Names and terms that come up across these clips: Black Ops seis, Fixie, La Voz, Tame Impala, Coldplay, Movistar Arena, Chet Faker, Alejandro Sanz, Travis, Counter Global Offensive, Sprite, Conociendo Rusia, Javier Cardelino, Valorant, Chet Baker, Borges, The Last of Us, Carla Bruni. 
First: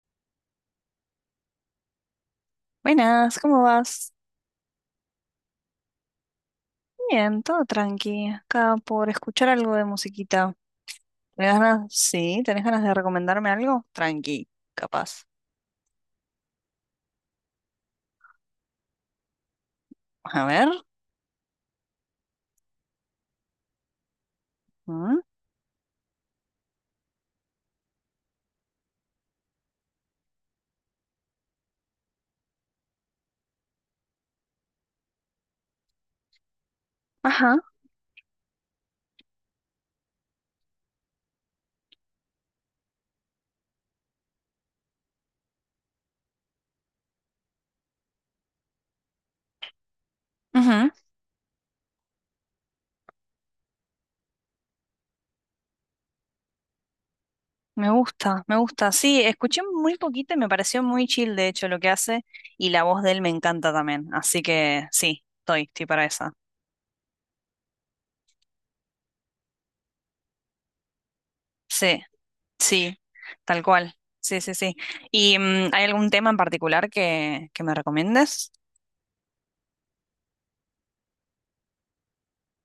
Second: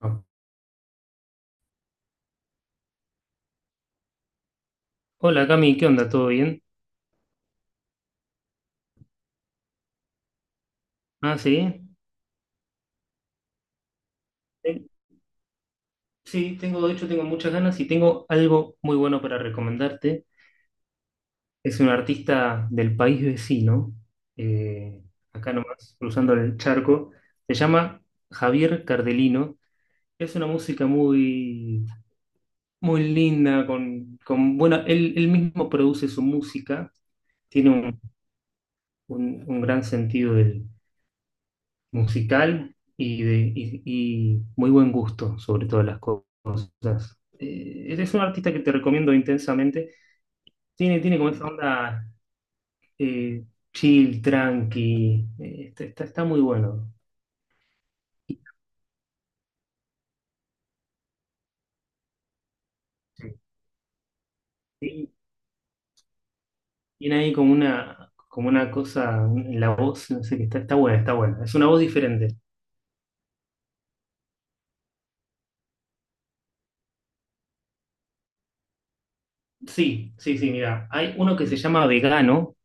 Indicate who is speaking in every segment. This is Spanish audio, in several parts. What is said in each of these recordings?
Speaker 1: Ah.
Speaker 2: Buenas, ¿cómo vas?
Speaker 1: Hola Cami, ¿qué onda? ¿Todo bien?
Speaker 2: Bien, todo tranqui. Acá por escuchar algo de musiquita.
Speaker 1: Ah,
Speaker 2: ¿Tenés
Speaker 1: sí.
Speaker 2: ganas? Sí, ¿tenés ganas de recomendarme algo? Tranqui,
Speaker 1: Eh,
Speaker 2: capaz.
Speaker 1: Sí, tengo, de hecho tengo muchas ganas y tengo algo muy bueno para recomendarte.
Speaker 2: A ver.
Speaker 1: Es un artista del país vecino, eh,
Speaker 2: ¿Mm?
Speaker 1: acá nomás, cruzando el charco. Se llama Javier Cardelino. Es una música muy, muy linda, con bueno, él mismo produce su música,
Speaker 2: Ajá.
Speaker 1: tiene un, un gran sentido del musical y, de, y muy buen gusto sobre todas las cosas. Es un artista que te recomiendo intensamente.
Speaker 2: Ujú.
Speaker 1: Tiene, tiene como esa onda eh, chill, tranqui. Está muy bueno.
Speaker 2: Me gusta, me gusta. Sí, escuché muy poquito y me pareció muy chill, de hecho, lo que hace. Y la voz de él me
Speaker 1: Sí.
Speaker 2: encanta también. Así que
Speaker 1: Y
Speaker 2: sí, estoy para esa.
Speaker 1: tiene ahí como una cosa en la voz, no sé, que está, está buena, está buena. Es una voz
Speaker 2: Sí,
Speaker 1: diferente.
Speaker 2: sí, tal cual. Sí, sí, sí. ¿Y hay algún tema en particular que me recomiendes?
Speaker 1: Sí, sí, sí, mira. Hay uno que se llama Vegano,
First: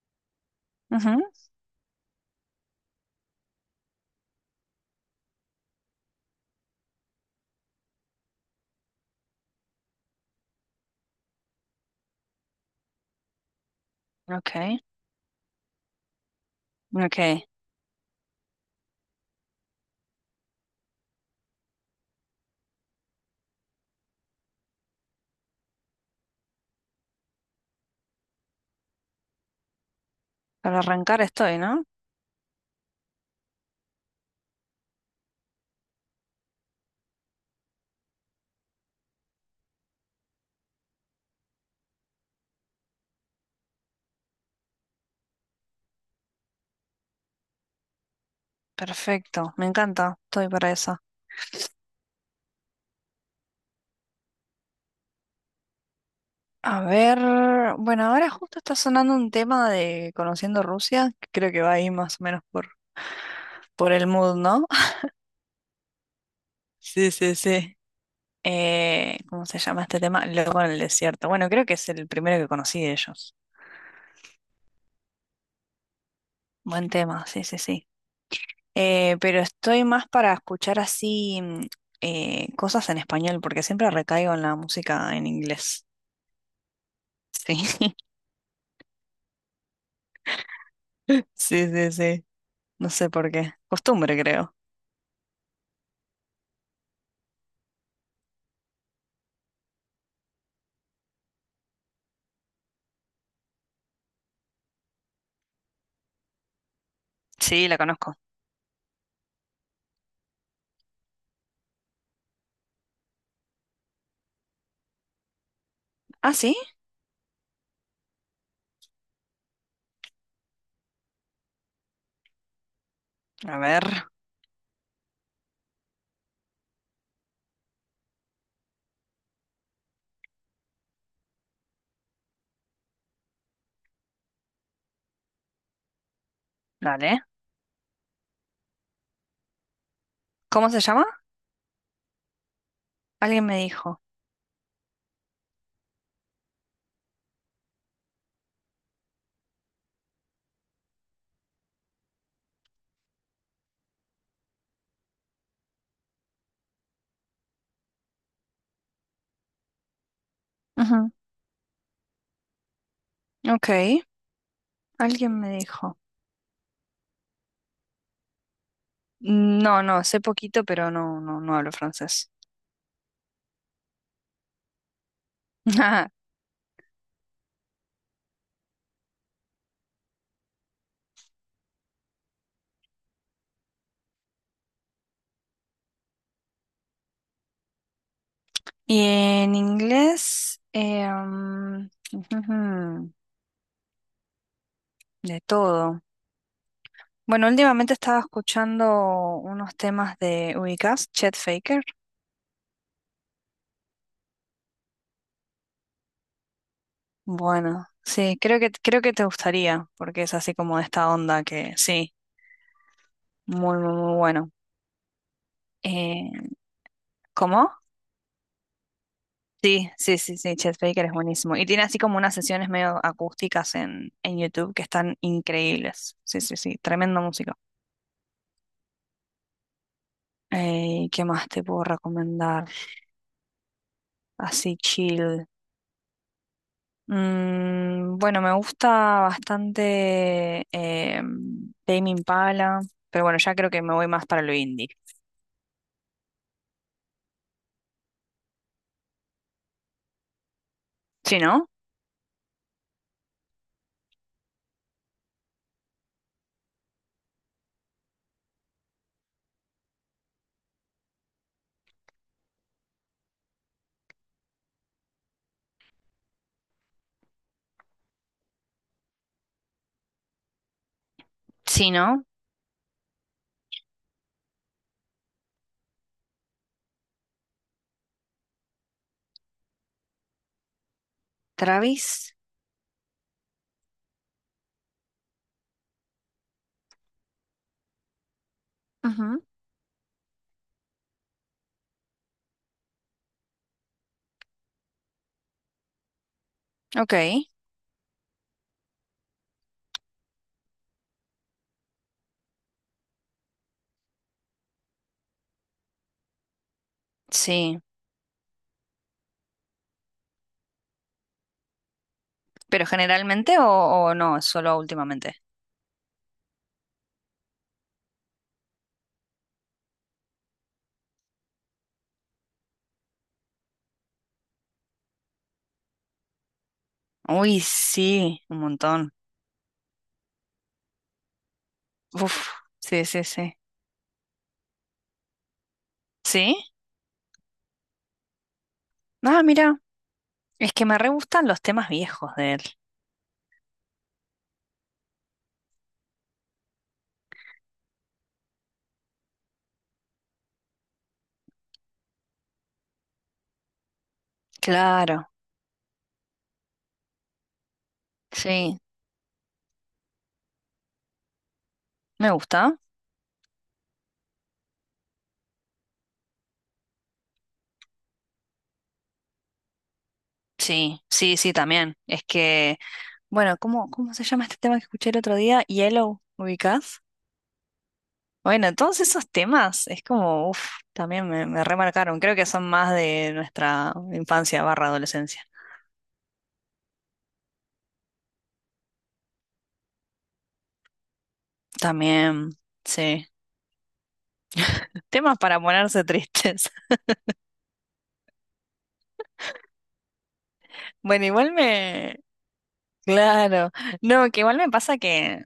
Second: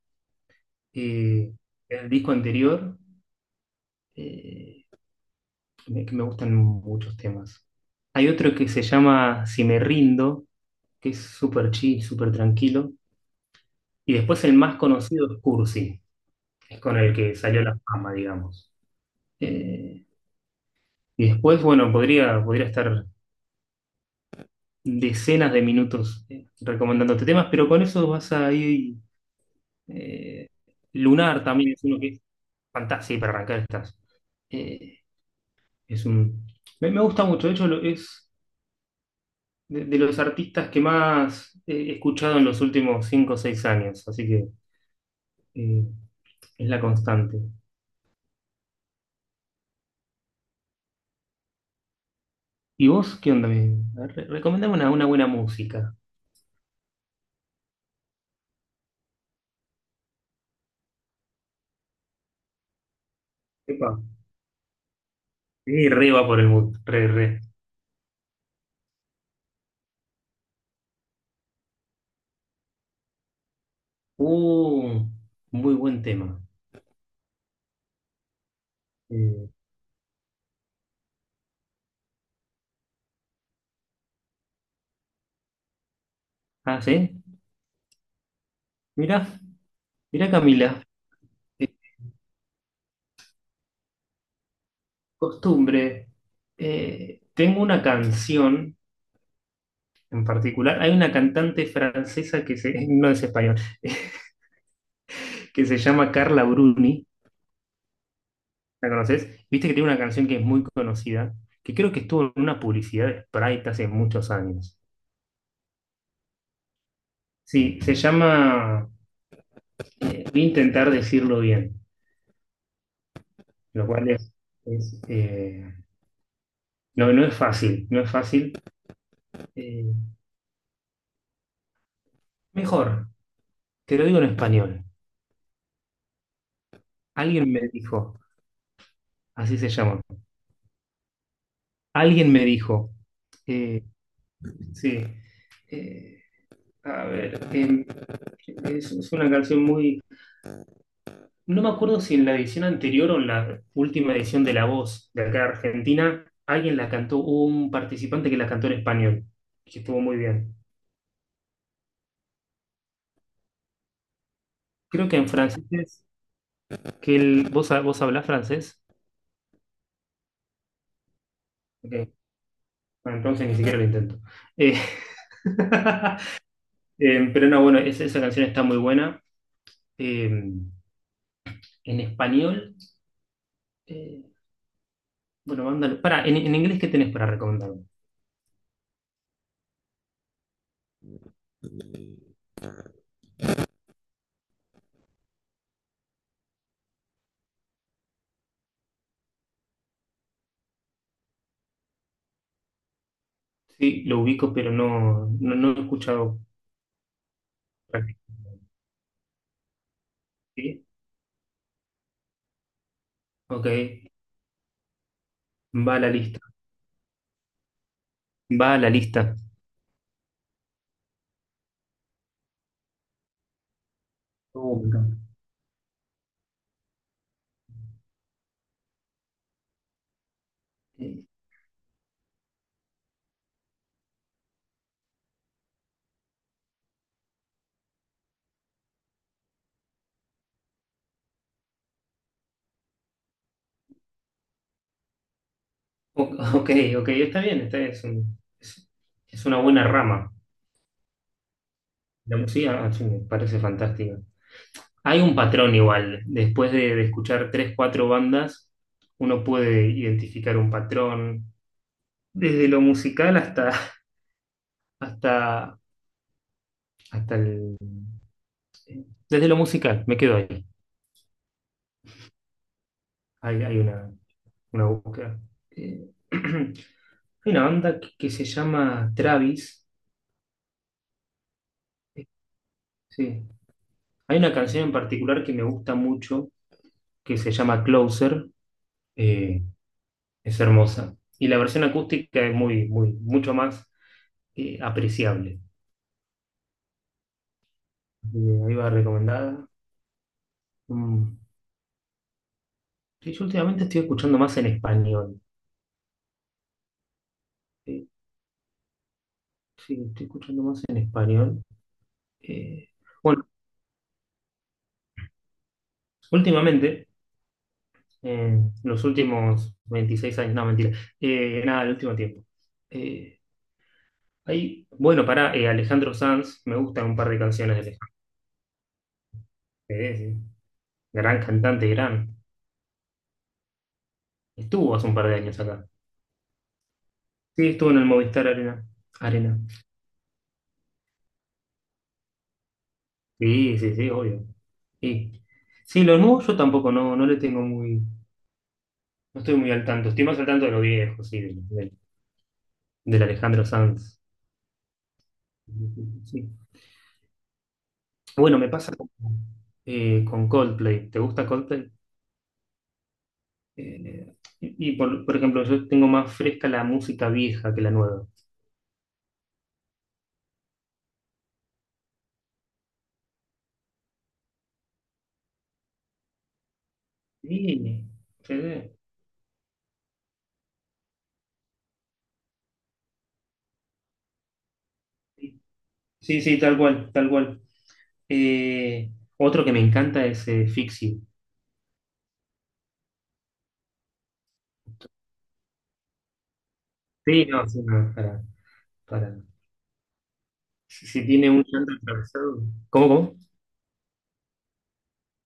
Speaker 2: Ujú.
Speaker 1: eh, en el disco anterior, eh, que me gustan muchos temas. Hay otro que se llama Si me rindo, que es súper chill, súper tranquilo. Y después el
Speaker 2: Ok,
Speaker 1: más conocido es Cursi, que es con el que
Speaker 2: ok.
Speaker 1: salió la fama, digamos. Eh, y después, bueno, podría estar decenas de minutos recomendándote temas, pero con eso vas a ir... eh,
Speaker 2: Para arrancar
Speaker 1: Lunar
Speaker 2: estoy,
Speaker 1: también es
Speaker 2: ¿no?
Speaker 1: uno que es fantástico para arrancar estas. eh, es un, me gusta mucho, de hecho es de los artistas que más he escuchado en los últimos 5 o 6 años, así que eh, es la constante.
Speaker 2: Perfecto, me encanta, estoy para esa.
Speaker 1: ¿Y vos qué onda? Me, a ver, recomendame una buena música.
Speaker 2: A ver, bueno, ahora justo está sonando un tema de Conociendo Rusia, que creo que va ahí más o menos
Speaker 1: Epa,
Speaker 2: por el mood, ¿no?
Speaker 1: sí, re va por el mood, re,
Speaker 2: Sí, sí,
Speaker 1: re.
Speaker 2: sí. ¿Cómo se llama este tema? Loco en el desierto. Bueno, creo que es el primero que conocí de ellos.
Speaker 1: Uh, muy buen tema.
Speaker 2: Buen tema, sí, sí, sí. Pero
Speaker 1: Eh,
Speaker 2: estoy más para escuchar así cosas en español, porque siempre recaigo en la música en inglés.
Speaker 1: ah, ¿sí?
Speaker 2: Sí,
Speaker 1: Mira, mira Camila,
Speaker 2: sí,
Speaker 1: eh,
Speaker 2: sí, sí. No sé por qué. Costumbre, creo.
Speaker 1: costumbre. Tengo una canción en particular, hay una cantante francesa que se, no es español, que se llama Carla Bruni,
Speaker 2: Sí, la conozco.
Speaker 1: ¿la conoces? Viste que tiene una canción que es muy conocida, que creo que estuvo en una publicidad de Sprite hace muchos años.
Speaker 2: Ah, sí.
Speaker 1: Sí, se llama, voy a intentar decirlo bien.
Speaker 2: A ver,
Speaker 1: Lo cual es, no, no es fácil, no es fácil. Eh, Mejor, te lo digo en español.
Speaker 2: dale.
Speaker 1: Alguien me dijo, así se llama,
Speaker 2: ¿Cómo se llama?
Speaker 1: alguien me dijo,
Speaker 2: Alguien me
Speaker 1: eh,
Speaker 2: dijo.
Speaker 1: sí, eh, a ver, es una canción muy... No me acuerdo si en la edición anterior o en la última edición de La Voz de acá de Argentina, alguien la cantó, hubo un participante que la cantó en español, que estuvo muy bien.
Speaker 2: Ujú. Ok,
Speaker 1: Creo que en
Speaker 2: alguien me
Speaker 1: francés,
Speaker 2: dijo.
Speaker 1: ¿vos, vos hablás francés?
Speaker 2: No, no, sé poquito, pero no, no, no hablo
Speaker 1: Ok.
Speaker 2: francés.
Speaker 1: Bueno, entonces ni siquiera lo intento. Eh, eh, pero no, bueno, esa canción está muy buena. Eh, en español, eh, bueno, mándalo Para, en inglés, ¿qué tenés para recomendarme?
Speaker 2: Y en inglés, ujujú, de todo. Bueno, últimamente estaba escuchando unos temas de, ¿ubicás? Chet Faker.
Speaker 1: Sí, lo ubico, pero no, no, no lo he escuchado
Speaker 2: Bueno, sí,
Speaker 1: prácticamente.
Speaker 2: creo que te gustaría, porque es así como de
Speaker 1: ¿Sí?
Speaker 2: esta onda que sí.
Speaker 1: Ok,
Speaker 2: Muy, muy, muy bueno.
Speaker 1: va a la lista.
Speaker 2: Eh, ¿Cómo?
Speaker 1: Va a la lista.
Speaker 2: Sí, sí, sí, sí, Chet Baker es buenísimo. Y tiene así como unas sesiones medio acústicas en YouTube
Speaker 1: Oh,
Speaker 2: que
Speaker 1: me encanta.
Speaker 2: están increíbles. Sí, sí, sí, tremenda música.
Speaker 1: Eh,
Speaker 2: ¿Qué más te puedo recomendar? Así chill. Bueno, me gusta bastante Tame Impala, pero bueno, ya creo que me voy más para lo indie.
Speaker 1: o- ok, ok, está bien, Es, es una buena rama.
Speaker 2: ¿Sí, no?
Speaker 1: La música, ah, sí, me parece fantástica. Hay un patrón igual. Después de escuchar tres, cuatro bandas, uno puede identificar un patrón. Desde lo musical hasta, hasta, hasta el... Desde lo musical, me quedo ahí.
Speaker 2: Sí, ¿no?
Speaker 1: Hay una búsqueda. Hay una banda que se llama Travis.
Speaker 2: Travis.
Speaker 1: Sí. Hay una canción en particular que me gusta mucho, que se llama Closer.
Speaker 2: Ujú.
Speaker 1: Eh, es hermosa. Y la versión acústica es muy, muy, mucho más apreciable.
Speaker 2: Ok,
Speaker 1: Ahí va recomendada. Mm. Sí, yo últimamente estoy escuchando más en español.
Speaker 2: sí.
Speaker 1: Sí, sí, estoy escuchando más en español.
Speaker 2: ¿Pero
Speaker 1: Eh, bueno,
Speaker 2: generalmente o no? Solo últimamente.
Speaker 1: últimamente, eh, los últimos 26 años, no, mentira. Nada, el último tiempo. Eh, Hay, bueno, para Alejandro Sanz, me gustan un par de
Speaker 2: Uy,
Speaker 1: canciones de Alejandro.
Speaker 2: sí, un montón.
Speaker 1: Sí. Gran cantante, gran.
Speaker 2: Uf, sí, sí, sí.
Speaker 1: Estuvo hace un par de años acá.
Speaker 2: ¿Sí?
Speaker 1: Sí, estuvo en el Movistar Arena.
Speaker 2: Ah,
Speaker 1: Arena.
Speaker 2: mira, es que me re gustan los temas viejos de él.
Speaker 1: Sí, sí, sí, obvio. Sí, sí, lo nuevo yo tampoco no, no le tengo muy. No estoy muy al tanto, estoy más al tanto de lo viejo, sí, del Alejandro Sanz.
Speaker 2: Claro,
Speaker 1: Sí. Bueno, me
Speaker 2: sí.
Speaker 1: pasa con Coldplay. ¿Te gusta Coldplay?
Speaker 2: ¿Me gusta?
Speaker 1: Y por ejemplo, yo tengo más fresca la música vieja que la nueva.
Speaker 2: Sí, sí, sí, también. Es que, bueno, ¿cómo, cómo se llama este tema que escuché el otro día? Yellow, ¿ubicás?
Speaker 1: Sí,
Speaker 2: Bueno,
Speaker 1: sí,
Speaker 2: todos esos temas es como, uff, también me remarcaron. Creo que son más de nuestra infancia barra adolescencia.
Speaker 1: sí, Sí, sí, tal cual, tal cual. Eh, Otro que me encanta es Fixie.
Speaker 2: También, sí. Temas para ponerse tristes.
Speaker 1: Sí, no, sí, no, para, para. Si, si
Speaker 2: Bueno,
Speaker 1: tiene
Speaker 2: igual
Speaker 1: un llanto
Speaker 2: me...
Speaker 1: atravesado. ¿Cómo,
Speaker 2: Claro. No, que igual me pasa que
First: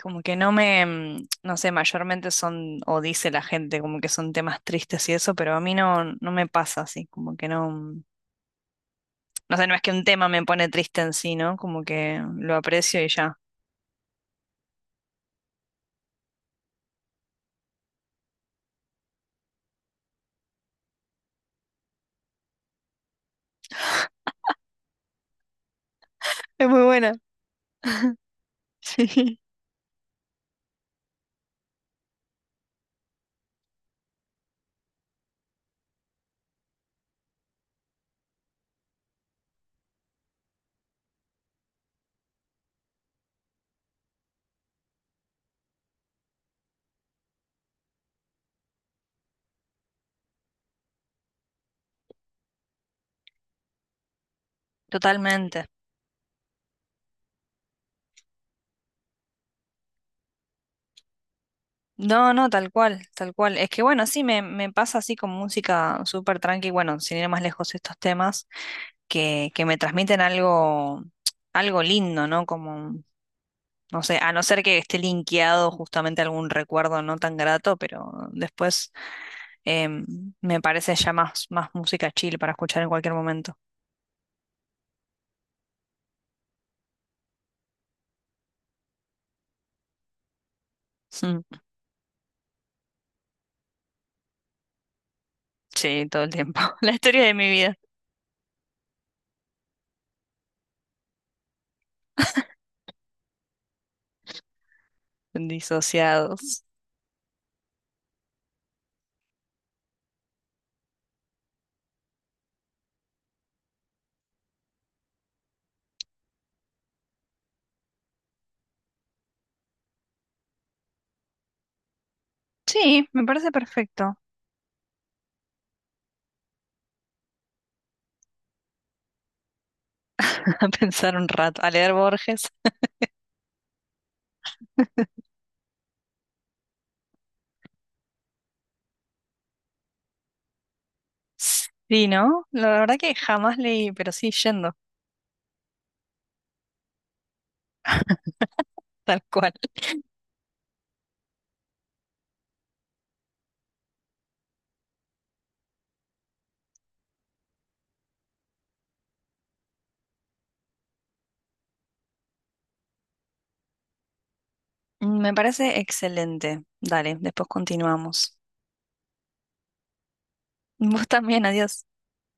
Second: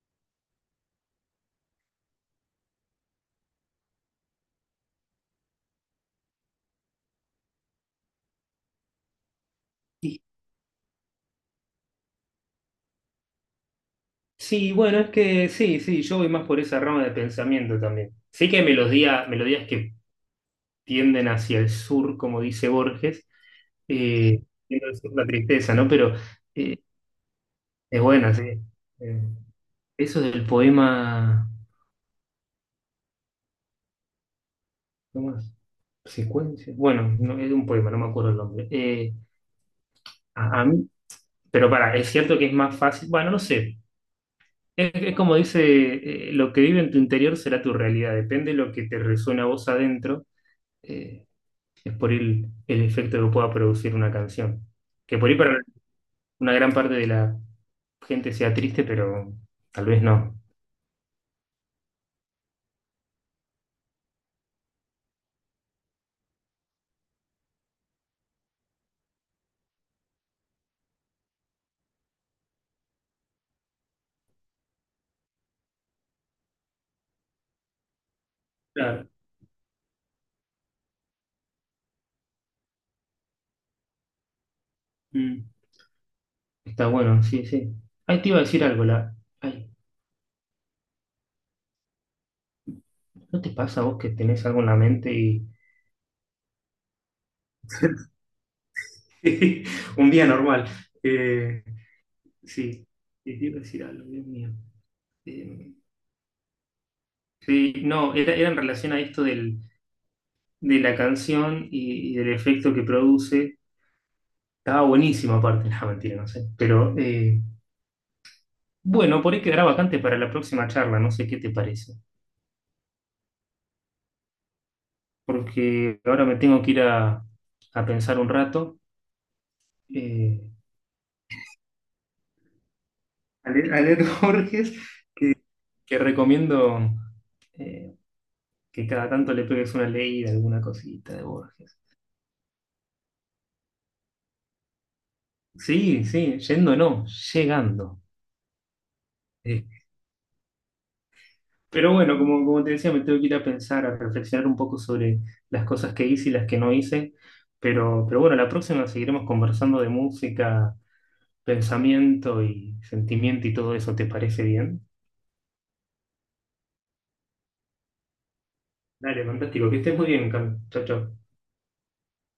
Speaker 2: como que no me... No sé, mayormente son, o dice la gente, como que son temas tristes y eso, pero a mí no, no me pasa así, como que no... No sé, no es que un
Speaker 1: cómo?
Speaker 2: tema me pone triste en sí, ¿no? Como que lo aprecio y ya.
Speaker 1: Sí, bueno, es que sí, sí, yo voy más por esa rama de pensamiento también. Sí que hay melodía, melodías que tienden hacia el sur, como dice Borges, eh, tienden al sur la tristeza, ¿no? Pero
Speaker 2: Es
Speaker 1: eh,
Speaker 2: muy buena.
Speaker 1: es buena, sí. Eh,
Speaker 2: Sí.
Speaker 1: Eso del poema, ¿cómo es? Secuencia. Bueno, no, es de un poema, no me acuerdo el nombre. A, a mí, pero para, es cierto que es más fácil, bueno, no sé. Es como dice, lo que vive en tu interior será tu realidad, depende de lo que te resuena a vos adentro. eh, Es por el efecto que pueda producir una canción. Que por ahí para
Speaker 2: Totalmente.
Speaker 1: una gran parte de la gente sea triste, pero tal vez no.
Speaker 2: No, no, tal cual, tal cual. Es que bueno, sí, me pasa así con música súper tranqui, bueno, sin ir más lejos estos temas. Que me transmiten algo, algo lindo, ¿no? Como, no sé, a no ser que esté linkeado justamente a algún recuerdo no tan grato, pero después
Speaker 1: Claro.
Speaker 2: em, me parece ya más, más música chill para escuchar en cualquier momento.
Speaker 1: Mm. Está bueno, sí, sí. Ahí te iba a decir algo, la... Ay,
Speaker 2: Mm.
Speaker 1: ¿no te pasa a vos que tenés algo en la mente y...
Speaker 2: Sí, todo el tiempo. La historia de mi vida.
Speaker 1: Un día normal. Eh, sí, Sí, te iba a decir algo, Dios mío. Eh,
Speaker 2: Disociados.
Speaker 1: sí, no, era, era en relación a esto del, de la canción y del efecto que produce. Estaba buenísimo aparte, no, mentira, no sé. Pero bueno, por ahí quedará vacante para la próxima charla, no sé qué te parece,
Speaker 2: Sí, me parece perfecto.
Speaker 1: porque ahora me tengo que ir a pensar un rato, eh,
Speaker 2: A pensar un rato, a leer Borges.
Speaker 1: a leer Borges, que recomiendo eh, que cada tanto le pegues una leída, alguna cosita de Borges.
Speaker 2: Sí, ¿no? La verdad que jamás leí, pero sí yendo,
Speaker 1: Sí, sí, yendo no, llegando.
Speaker 2: tal cual.
Speaker 1: Eh, pero bueno, como, como te decía, me tengo que ir a pensar, a reflexionar un poco sobre las cosas que hice y las que no hice, pero bueno, la próxima seguiremos conversando de música pensamiento y sentimiento y todo eso, ¿te parece bien?
Speaker 2: Me parece excelente. Dale, después continuamos.
Speaker 1: Dale, fantástico, que estés muy bien, Cam. Chao,
Speaker 2: Vos
Speaker 1: chao.
Speaker 2: también, adiós.